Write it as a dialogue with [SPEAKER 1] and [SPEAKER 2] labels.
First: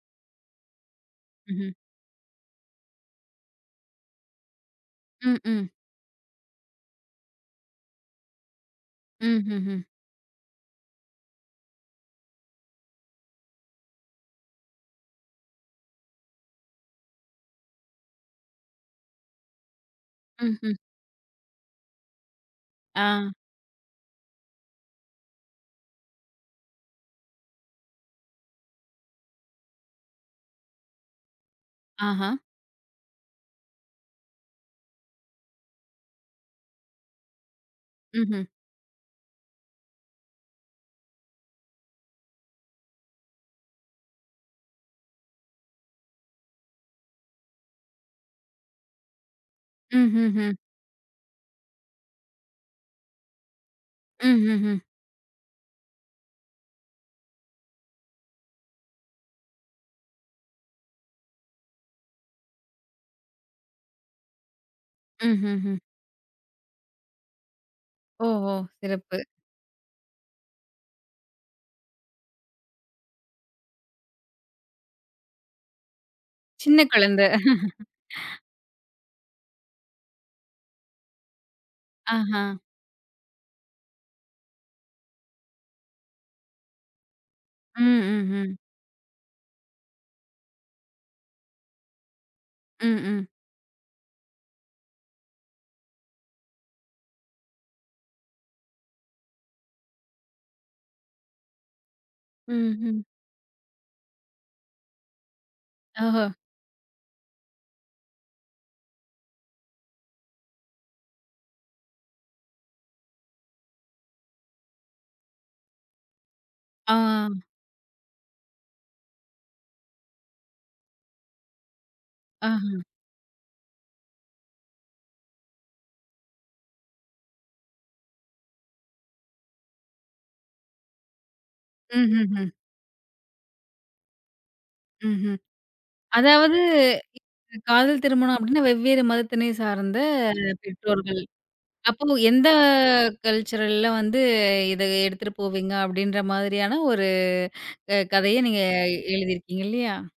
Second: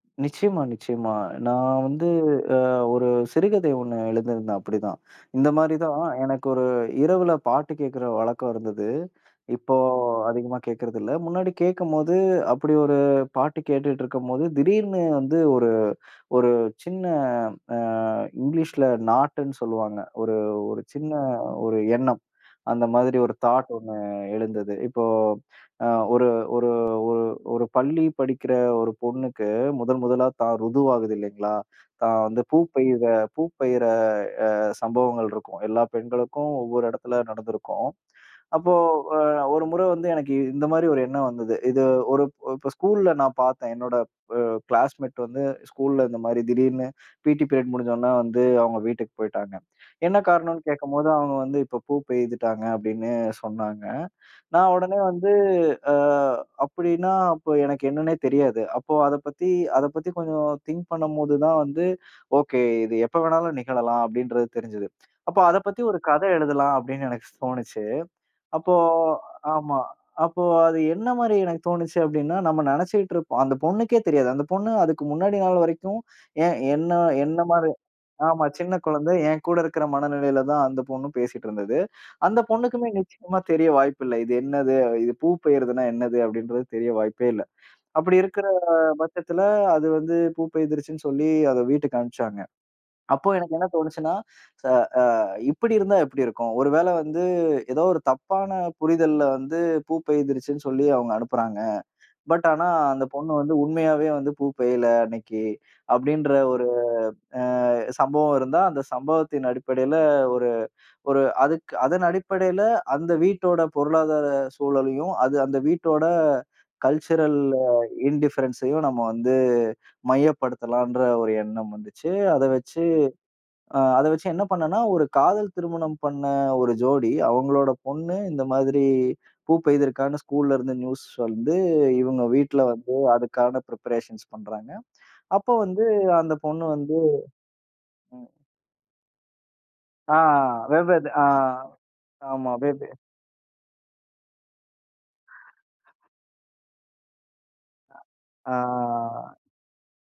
[SPEAKER 1] நிச்சயமா, நிச்சயமா.
[SPEAKER 2] ம்ஹ்ம்.
[SPEAKER 1] நான் வந்து அ ஒரு சிறுகதை ஒண்ணு எழுதிருந்தேன் அப்டித்தான்.
[SPEAKER 2] ம்.
[SPEAKER 1] இந்த
[SPEAKER 2] ம்.
[SPEAKER 1] மாரிதான் எனக்கு ஒரு இரவுல பாட்டு கேக்குற வழக்கம் இருந்தது.
[SPEAKER 2] ம், ஹ்ம்,
[SPEAKER 1] இப்போ
[SPEAKER 2] ஹ்ம்.
[SPEAKER 1] அதிகமா கேக்குறது இல்ல. முன்னாடி கேக்கும்போது அப்டியொரு பாட்டு கேட்டுட்டு இருக்கும்போது திடீர்னு வந்து ஒரு ஒரு சின்ன அ, இங்கிலிஸுல நாட்ன்னு சொல்லுவாங்க. ஒரு
[SPEAKER 2] ம், ஹ்ம்.
[SPEAKER 1] ஒரு சின்ன ஒரு எண்ணம். அந்த மாதிரி
[SPEAKER 2] அ.
[SPEAKER 1] ஒரு தாட் ஒண்ணூ அ எழுந்தது. இப்போ அ ஒரு ஒரு ஒரு ஒரு பள்ளி படிக்கிற ஒரு பொண்ணுக்கு முதல் முதலா தான் ருது ஆகுது இல்லீங்களா? தான்
[SPEAKER 2] ஆஹா.
[SPEAKER 1] வந்து பூப்பெய்யிர பூப்பெய்யிர அ சம்பவங்கள் இருக்கும். எல்லா பெண்களுக்கும் ஒவ்வொரு இடத்துல நடந்துருக்கும்.
[SPEAKER 2] ம்ஹ்ம்.
[SPEAKER 1] அப்போ அ 1 முறை வந்து எனக்கு இந்த மாரி ஒரு எண்ணம் வந்தது. இது ஒருப் இப்ப ஸ்கூல்ல நான் பார்த்தேன். என்னோட அ க்ளாஸ்மேட் வந்து ஸ்கூல்ல இந்த மாதிரி திடீர்னு பீ.டி பீரியட் முடிஞ்சோன வந்து அவங்க வீட்டுக்குப் போயிட்டாங்க.
[SPEAKER 2] ம்,
[SPEAKER 1] என்ன
[SPEAKER 2] ஹ்ம், ஹ்ம்.
[SPEAKER 1] காரணம்னு கேக்கும்போது, அவங்க வந்து இப்ப பூப்பெயிதிட்டாங்க அப்டின்னு சொன்னாங்க.
[SPEAKER 2] ம். ஹ்ம்.
[SPEAKER 1] நான்
[SPEAKER 2] ஹ்ம்.
[SPEAKER 1] உடனே வந்து அ, அப்டின்னா அப்போ எனக்கு என்னன்னே தெரியாது. அப்போ அதப் பத்தி அதைப் பத்தி கொஞ்சம் திங்க் பண்ணும்போது தான் வந்து, ஓகே இது எப்ப வேணாலும் நிகழலாம் அப்டின்றது தெரிஞ்சது.
[SPEAKER 2] ம்,
[SPEAKER 1] அப்போ
[SPEAKER 2] ஹ்ம்.
[SPEAKER 1] அதப்
[SPEAKER 2] ஹ்ம்.
[SPEAKER 1] பத்தி ஒரு கதை எழுதலாம் அப்டின்னு எனக்குத் தோணுச்சு.
[SPEAKER 2] ஓ, ஓ.
[SPEAKER 1] அப்போ
[SPEAKER 2] சிறப்பு.
[SPEAKER 1] ஆமா. அப்போ அது என்ன மாரி எனக்குத் தோணுச்சு அப்டின்னா, நம்ம நெனைச்சுக்கிட்டு இருப்போம் அந்தப் பொண்ணுக்கே தெரியாது. அந்தப் பொண்ணு அதுக்கு முன்னாடி நாள் வரைக்கும் ஏன்
[SPEAKER 2] சின்னக்
[SPEAKER 1] என்ன
[SPEAKER 2] கொழந்த.
[SPEAKER 1] என்ன மாரி ஆமா சின்னக் குழந்தை ஏன் கூட இருக்கிற மனநிலையில தான் அந்தப் பொண்ணும் பேசிட்டு இருந்தது. அந்தப்
[SPEAKER 2] அஹ.
[SPEAKER 1] பொண்ணுக்குமே நிச்சியமா தெரிய வாய்ப்பு இல்ல. இது என்னது? இது பூப்பெய்யிர்துன்னா என்னது? அப்டின்றது தெரிய வாய்ப்பே இல்ல.
[SPEAKER 2] ம்,
[SPEAKER 1] அப்டி
[SPEAKER 2] ம்,
[SPEAKER 1] இருக்குற
[SPEAKER 2] ஹ்ம்.
[SPEAKER 1] பட்சத்துல அது வந்து பூப்பெயிய்துர்ச்சுன்னு சொல்லி அத வீட்டுக்கு அனுப்புச்சாங்க.
[SPEAKER 2] ம், ம்.
[SPEAKER 1] அப்ப எனக்கு என்ன தோணுச்சுன்னா ச அ, இப்டி இருந்தா எப்டி இருக்கும்? ஒருவேள வந்து ஏதோ ஒரு தப்பான புரிதல்ல வந்து பூப்பயிர்த்துச்சுன்னு சொல்லி அவங்க அனுப்புறாங்க. பட் ஆனா
[SPEAKER 2] ம், ஹ்ம்.
[SPEAKER 1] அந்தப் பொண்ணு வந்து உண்மையாவே வந்து பூப்பெயிய்யல அன்னைக்கு,
[SPEAKER 2] ஓஹோ.
[SPEAKER 1] அப்டின்ற ஒரு அ சம்பவம் இருந்தா, அந்தச் சம்பவத்தின் அடிப்படையில ஒரு ஒரு அதுக் அதன் அடிப்படையில அந்த வீட்டோட பொருளாதார சூழலையும், அது அந்த வீட்டோட கல்சுரல்
[SPEAKER 2] ஆ.
[SPEAKER 1] இண்டிஃபரன்ஸ்ஸயும் நம்ம வந்து மையப்படுத்தலாம்ன்ற ஒரு எண்ணம் வந்துச்சு. அத
[SPEAKER 2] அஹ.
[SPEAKER 1] வெச்சு அ அத வச்சு என்ன பண்ணேன்னா, ஒரு காதல் திருமணம் பண்ண 1 ஜோடி அவங்களோட பொண்ணு இந்த மாதிரி பூப்பெபய்துர்க்கான்னு ஸ்கூல்ல இருந்து நியூஸ் வந்து
[SPEAKER 2] ம்,
[SPEAKER 1] இவங்க
[SPEAKER 2] ஹ்ம், ஹ்ம்.
[SPEAKER 1] வீட்ல வந்து அதுக்கான ப்ரிபரேஷன்ஸ் பண்றாங்க.
[SPEAKER 2] ம், ஹ்ம்.
[SPEAKER 1] அப்போ வந்து அந்தப்
[SPEAKER 2] அதாவது
[SPEAKER 1] பொண்ணு வந்து
[SPEAKER 2] [unintelligible] காதல் திருமணம் அபிடின்னா. வெவ்வேறு மதத்தினை சார்ந்த
[SPEAKER 1] அ, வெவ்து
[SPEAKER 2] பெற்றோர்கள்.
[SPEAKER 1] அ,
[SPEAKER 2] அப்போ எந்த
[SPEAKER 1] ஆமா வெவ்வே
[SPEAKER 2] கல்சுரல்ல வந்து இத எடுத்துட்டு போவீங்க அப்டின்ற மாதிரியான ஒரு அ கதைய நீங்க
[SPEAKER 1] ஆ.
[SPEAKER 2] எழுதிருக்கீங்க இல்லையா?